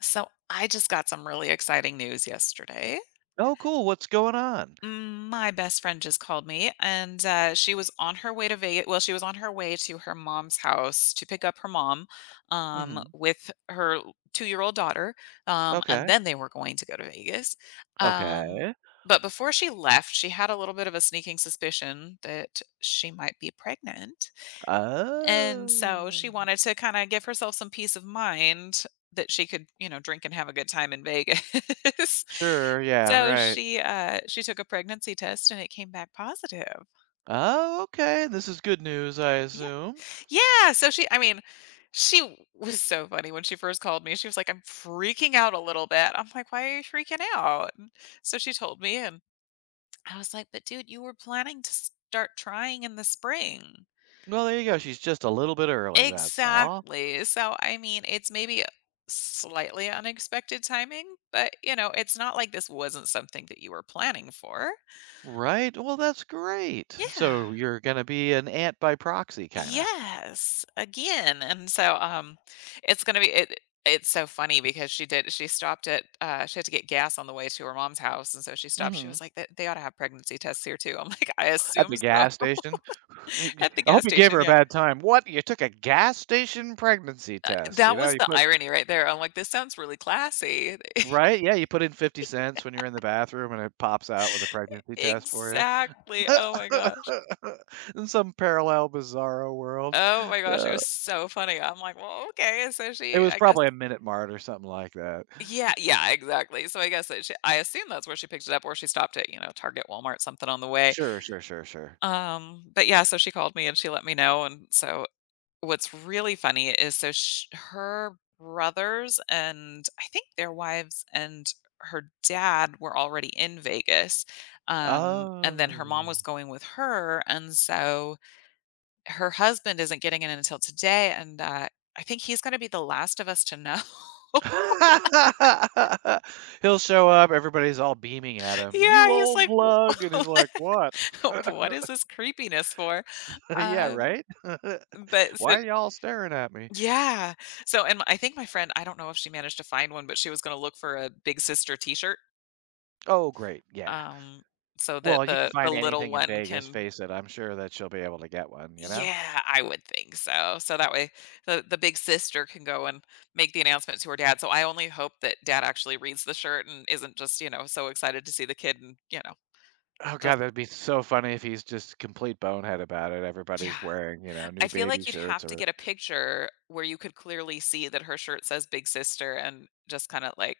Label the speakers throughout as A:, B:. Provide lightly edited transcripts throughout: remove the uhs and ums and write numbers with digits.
A: So I just got some really exciting news yesterday.
B: Oh, cool. What's going on?
A: My best friend just called me, and she was on her way to Vegas. Well, she was on her way to her mom's house to pick up her mom
B: Mhm.
A: with her two-year-old daughter, and
B: Okay.
A: then they were going to go to Vegas. Um,
B: Okay.
A: but before she left, she had a little bit of a sneaking suspicion that she might be pregnant. And so
B: Oh.
A: she wanted to kinda give herself some peace of mind that she could, you know, drink and have a good time in Vegas.
B: Sure, yeah,
A: So
B: right.
A: she took a pregnancy test and it came back positive.
B: Oh, okay. This is good news, I
A: Yeah.
B: assume.
A: Yeah, so she I mean, she was so funny when she first called me. She was like, "I'm freaking out a little bit." I'm like, "Why are you freaking out?" And so she told me, and I was like, "But dude, you were planning to start trying in the spring."
B: Well, there you go. She's just a little bit early, that's all.
A: Exactly. So, I mean, it's maybe slightly unexpected timing, but, you know, it's not like this wasn't something that you were planning for.
B: Right? Well, that's great.
A: Yeah.
B: So you're gonna be an aunt by proxy, kinda.
A: Yes, again. And so, it's gonna be it's so funny because she stopped at she had to get gas on the way to her mom's house and so she stopped. She
B: Mhm.
A: was like, they ought to have pregnancy tests here too. I'm like, I
B: At
A: assume
B: the
A: so
B: gas station. I
A: at the
B: hope
A: gas
B: you gave
A: station,
B: her a
A: yeah.
B: bad time. What? You took a gas station pregnancy test, you
A: That
B: know?
A: was
B: You
A: the
B: put
A: irony right there. I'm like, this sounds really classy.
B: right? Yeah, you put in 50 cents when you're in the bathroom and it pops out with a pregnancy test for you.
A: Exactly. Oh my gosh.
B: In some parallel bizarro world.
A: Oh my gosh, it
B: Uh,
A: was so funny. I'm like, "Well, okay." So
B: it
A: she
B: was
A: I guess.
B: probably a Minute Mart or something like that.
A: Yeah, yeah, exactly. So I guess that she I assume that's where she picked it up or she stopped at, you know, Target, Walmart, something on the way.
B: Sure, sure, sure, sure.
A: But yeah, so she called me and she let me know, and so what's really funny is so sh her brothers and I think their wives and her dad were already in Vegas, and then her mom
B: Oh.
A: was going with her, and so her husband isn't getting it until today, and, I think he's gonna be the last of us to know.
B: He'll show up, everybody's all beaming at him. "You
A: Yeah, he's
B: old
A: like,
B: lug," and he's like, "What?"
A: what is this creepiness for?"
B: Yeah,
A: Um,
B: right?
A: but so
B: "Why are y'all staring at me?"
A: Yeah. So, and I think my friend I don't know if she managed to find one, but she was gonna look for a big sister T-shirt,
B: "Oh, great, yeah."
A: um, so that
B: Well, you can
A: the
B: find
A: little
B: anything in
A: one
B: Vegas,
A: can.
B: face it, I'm sure that she'll be able to get one, you know?
A: Yeah, I would think so. So that way the big sister can go and make the announcement to her dad. So I only hope that dad actually reads the shirt and isn't just, you know, so excited to see the kid and, you know,
B: Oh god,
A: doesn't.
B: that'd be so funny if he's just complete bonehead about it,
A: Yeah.
B: everybody's wearing, you know, new
A: I feel
B: baby
A: like you'd
B: shirts
A: have to
B: or
A: get a picture where you could clearly see that her shirt says big sister and just kind of like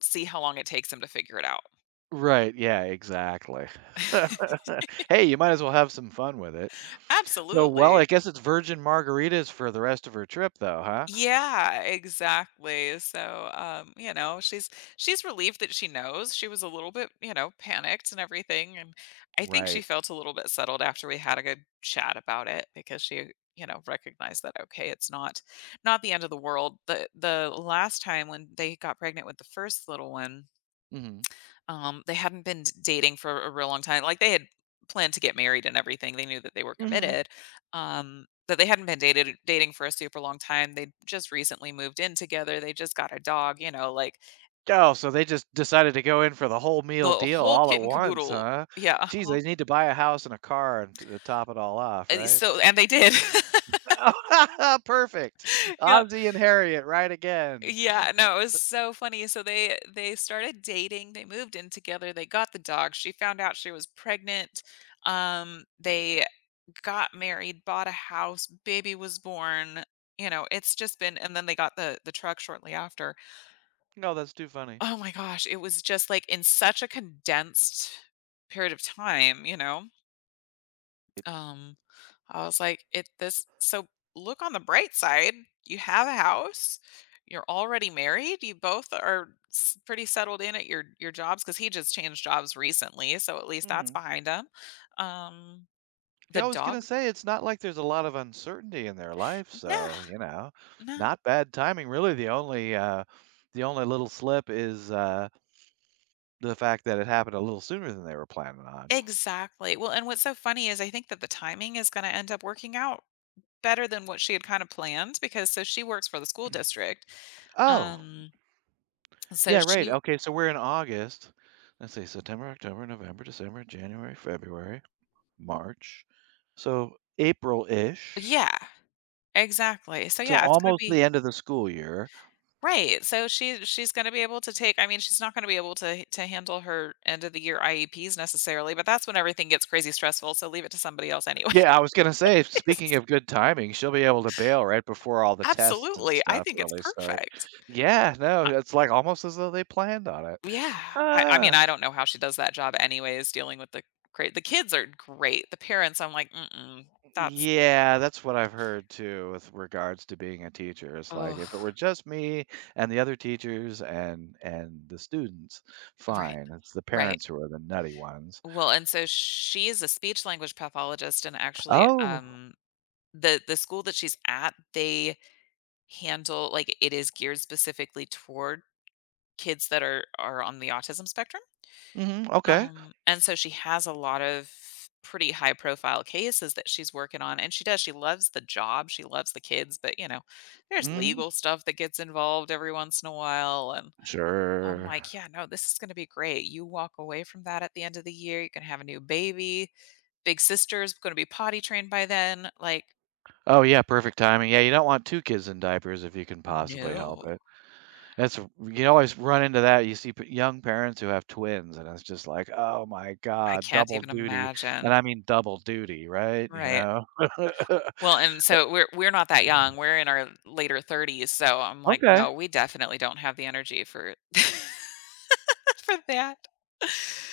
A: see how long it takes him to figure it out.
B: right, yeah, exactly. Hey, you might as well have some fun with it. So, well,
A: Absolutely.
B: I guess it's virgin margaritas for the rest of her trip though, huh?
A: Yeah, exactly. So, you know, she's relieved that she knows. She was a little bit, you know, panicked and everything, and I think she
B: Right.
A: felt a little bit settled after we had a good chat about it because she, you know, recognized that okay, it's not the end of the world. The last time when they got pregnant with the first little one,
B: Mhm.
A: they hadn't been d dating for a real long time, like, they had planned to get married and everything, they knew that they were
B: Mhm.
A: committed, but they hadn't been dated dating for a super long time, they just recently moved in together, they just got a dog, you know, like,
B: Oh, so they just decided to go in for the whole meal
A: the
B: deal
A: whole
B: all at
A: kit and
B: once,
A: caboodle.
B: huh?
A: Yeah,
B: Geez,
A: uh-huh,
B: they need to buy a house and a car and t to top it all off,
A: and
B: right?
A: so and they did.
B: Perfect.
A: Yep.
B: Ozzy and Harriet, right again.
A: Yeah, no, it was so funny, so they started dating, they moved in together, they got the dog, she found out she was pregnant, they got married, bought a house, baby was born, you know, it's just been and then they got the truck shortly after.
B: No, that's too funny.
A: Oh my gosh, it was just like in such a condensed period of time, you know.
B: It-
A: Um I was like, it this so look on the bright side, you have a house, you're already married, you both are pretty settled in at your jobs cuz he just changed jobs recently, so at least that's
B: Mhm.
A: behind him. Um the
B: Yeah, I was gonna
A: dog?
B: say it's not like there's a lot of uncertainty in their life,
A: Nah,
B: so, you know,
A: no.
B: not bad timing. Really, the only little slip is, the fact that it happened a little sooner than they were planning on.
A: Exactly. Well, and what's so funny is I think that the timing is gonna end up working out better than what she had kinda planned because so she works for the school district.
B: Oh,
A: Um, so
B: yeah, right.
A: she
B: Okay, so we're in August. Let's see, September, October, November, December, January, February, March. So April-ish.
A: Yeah, exactly. So,
B: So
A: yeah, it's gonna
B: almost
A: be
B: the end of the school year.
A: right. So she's gonna be able to take I mean, she's not gonna be able to handle her end of the year IEPs necessarily, but that's when everything gets crazy stressful, so leave it to somebody else anyways.
B: Yeah, I was gonna say, speaking of good timing, she'll be able to bail right before all the tests and
A: Absolutely. I
B: stuff
A: think it's
B: really start.
A: perfect.
B: Yeah, no, it's like almost as though they planned on it.
A: Yeah, I
B: Huh.
A: mean, I don't know how she does that job anyways, dealing with the great, the kids are great, the parents, I'm like, "Mm-mm, that's"
B: Yeah, that's what I've heard too with regards to being a teacher. It's like if it were
A: oh,
B: just me and the other teachers and the students,
A: right,
B: fine. It's the
A: right.
B: parents who are the nutty ones.
A: Well, and so she's a speech language pathologist, and actually,
B: Oh.
A: the school that she's at, they handle like, it is geared specifically toward kids that are on the autism spectrum.
B: Mhm. Okay.
A: And so she has a lot of pretty high profile cases that she's working on and she loves the job, she loves the kids, but you know, there's
B: Mhm.
A: legal stuff that gets involved every once in a while and I'm
B: Sure.
A: like, yeah, no, this is going to be great. You walk away from that at the end of the year, you can have a new baby. Big sister's going to be potty trained by then. Like,
B: Oh yeah, perfect timing. Yeah, you don't want two kids in diapers if you can possibly help
A: no.
B: it. That's you can always run into that. You see p young parents who have twins, and it's just like, "Oh my
A: I
B: god,
A: can't
B: double
A: even
B: duty," and
A: imagine.
B: I mean double duty, right, you
A: Right.
B: know?
A: Well, and so we're not that young. We're in our later 30s, so I'm like,
B: Okay.
A: "No, we definitely don't have the energy for for that."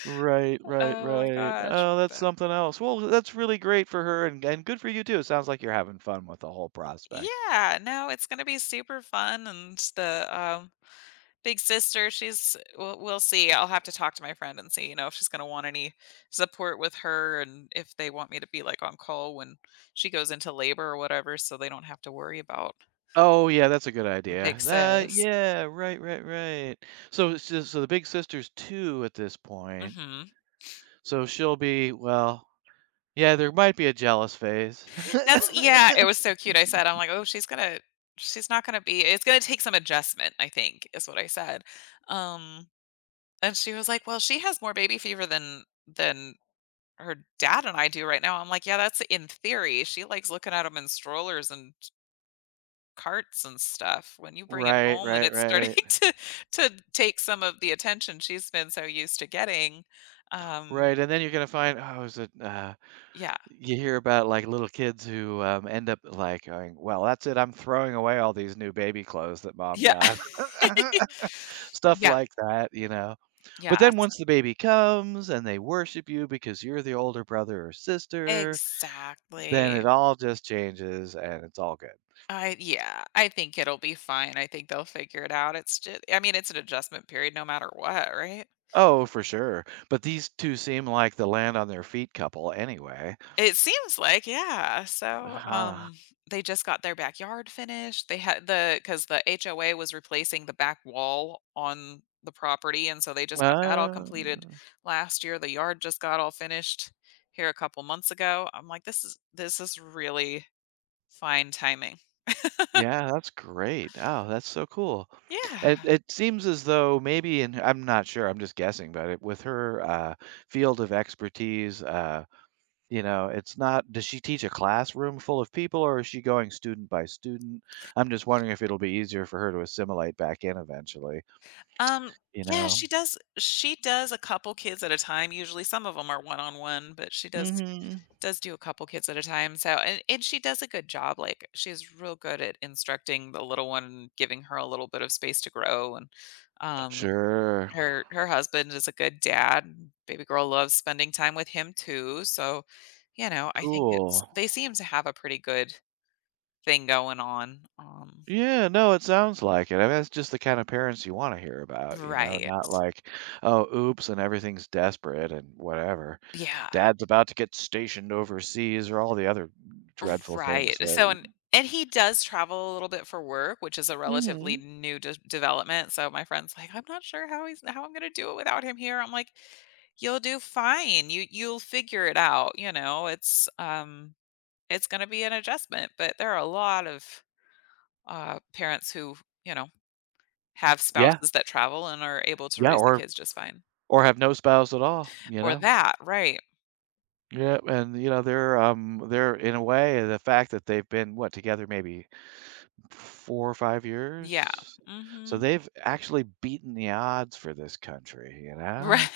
B: Right, right,
A: Oh my
B: right.
A: gosh,
B: Oh, that's
A: but
B: something else. Well, that's really great for her and good for you too. It sounds like you're having fun with the whole prospect.
A: yeah, no, it's gonna be super fun, and the, big sister, she's we'll see. I'll have to talk to my friend and see, you know, if she's gonna want any support with her and if they want me to be, like, on call when she goes into labor or whatever so they don't have to worry about
B: Oh, yeah, that's a good idea.
A: big
B: That
A: sis.
B: yeah, right, right, right. So it's just so the big sister's 2 at this point,
A: Mhm.
B: so she'll be well, yeah, there might be a jealous phase.
A: That's yeah, it was so cute, I said, I'm like, "Oh, she's not gonna be it's gonna take some adjustment, I think," is what I said. Um, and she was like, "Well, she has more baby fever than her dad and I do right now." I'm like, "Yeah, that's in theory. She likes looking at 'em in strollers and carts and stuff. When you bring it
B: Right,
A: home and
B: right,
A: it's starting
B: right.
A: to take some of the attention she's been so used to getting." Um,
B: Right, and then you're gonna find oh, is it,
A: yeah.
B: you hear about, like, little kids who, end up, like, going, "Well, that's it, I'm throwing away all these new baby clothes that mom
A: Yeah.
B: got." Stuff
A: Yeah,
B: like that, you know? But
A: yeah,
B: then
A: so
B: once the baby comes and they worship you because you're the older brother or sister, then it
A: exactly.
B: all just changes and it's all good.
A: I Yeah, I think it'll be fine. I think they'll figure it out. It's just I mean, it's an adjustment period no matter what, right?
B: Oh, for sure, but these 2 seem like the land on their feet couple anyway.
A: It seems like, yeah. So,
B: Uh-huh.
A: they just got their backyard finished. They had the cuz the HOA was replacing the back wall on the property and so they just got that all
B: Ah.
A: completed last year. The yard just got all finished here a couple months ago. I'm like this is really fine timing.
B: Yeah, that's great. Oh, that's so cool. It
A: Yeah.
B: it seems as though maybe, and I'm not sure, I'm just guessing, but it, with her field of expertise, you know, it's not, does she teach a classroom full of people or is she going student by student? I'm just wondering if it'll be easier for her to assimilate back in eventually,
A: Um,
B: you
A: yeah,
B: know?
A: she does a couple kids at a time, usually some of them are one-on-one, but she
B: Hmm.
A: does do a couple kids at a time, so and she does a good job, like, she's real good at instructing the little one and giving her a little bit of space to grow, and, um,
B: Sure.
A: her husband is a good dad, baby girl loves spending time with him too, so, you know, I think
B: Cool.
A: it's they seem to have a pretty good thing going on,
B: Yeah, no, it sounds like it. I mean, that's just the kind of parents you wanna hear about, you know, not
A: right.
B: like, "Oh, oops, and everything's desperate and whatever.
A: Yeah.
B: Dad's about to get stationed overseas," or all the other dreadful
A: Right.
B: things
A: So
B: that
A: and he does travel a little bit for work, which is a relatively
B: mhm.
A: new de development. So my friend's like, "I'm not sure how he's how I'm gonna do it without him here." I'm like, "You'll do fine. You'll figure it out, you know, it's gonna be an adjustment." But there are a lot of, parents who, you know, have
B: Yeah,
A: spouses that travel and are able to
B: yeah,
A: raise the kids just fine.
B: or have no spouse at all, you
A: Or
B: know?
A: that, right.
B: Yeah, and, you know, they're in a way, the fact that they've been, what, together maybe 4 or 5
A: Yeah.
B: years? So
A: Mhm.
B: they've actually beaten the odds for this country, you know?
A: Right.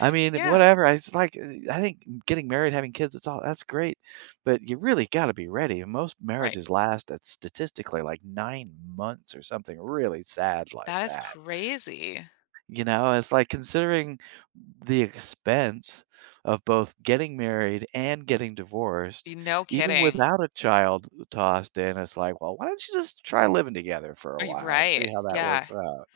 B: I mean,
A: Yeah.
B: whatever, I just like I think getting married, having kids, it's all that's great, but you really gotta be ready, and most
A: Right.
B: marriages last at statistically, like, 9 months or something really sad like
A: That is
B: that,
A: crazy.
B: you know? It's like considering the expense of both getting married and getting divorced,
A: Y no
B: even
A: kidding.
B: without a child tossed in, it's like, "Well, why don't you just try living together for a
A: Y
B: while and see
A: right.
B: how that
A: Yeah.
B: works out?"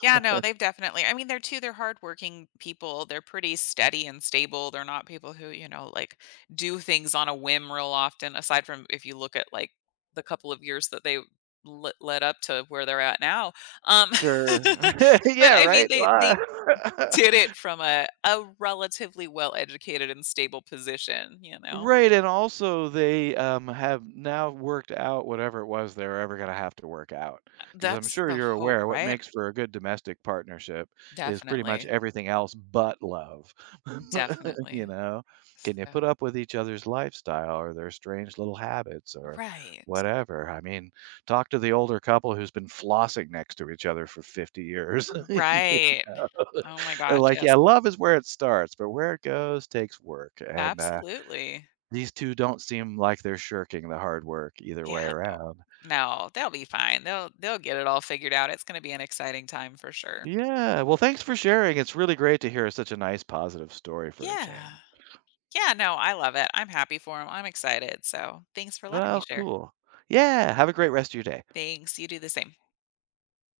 A: Yeah, no, they've definitely I mean, they're hardworking people. They're pretty steady and stable. They're not people who, you know, like, do things on a whim real often, aside from if you look at, like, the couple of years that they le led up to where they're at now. Um,
B: Sure.
A: but
B: Yeah,
A: I mean,
B: right?
A: they did it from a relatively well-educated and stable position, you know?
B: Right, and also they, have now worked out whatever it was they are ever gonna have to work out, because 'cause I'm
A: That's
B: sure
A: the
B: you're
A: hope,
B: aware what
A: right?
B: makes for a good domestic partnership is pretty much
A: Definitely.
B: everything else but love. You
A: Definitely.
B: know? Can you
A: So
B: put up with each other's lifestyle or their strange little habits or
A: right.
B: whatever? I mean, talk to the older couple who's been flossing next to each other for 50 years.
A: Right. Oh my
B: They
A: gosh,
B: like, "Yeah,
A: yes.
B: love is where it starts, but where it goes takes work," and,
A: Absolutely.
B: these 2 don't seem like they're shirking the hard work either
A: Yeah,
B: way
A: no.
B: around.
A: No, they'll be fine. They'll get it all figured out. It's gonna be an exciting time for sure.
B: Yeah, well, thanks for sharing. It's really great to hear such a nice positive story for a change.
A: Yeah. Yeah, no, I love it. I'm happy for them. I'm excited. So thanks for letting me
B: Well,
A: share.
B: cool. Yeah, have a great rest of your day.
A: Thanks. You do the same.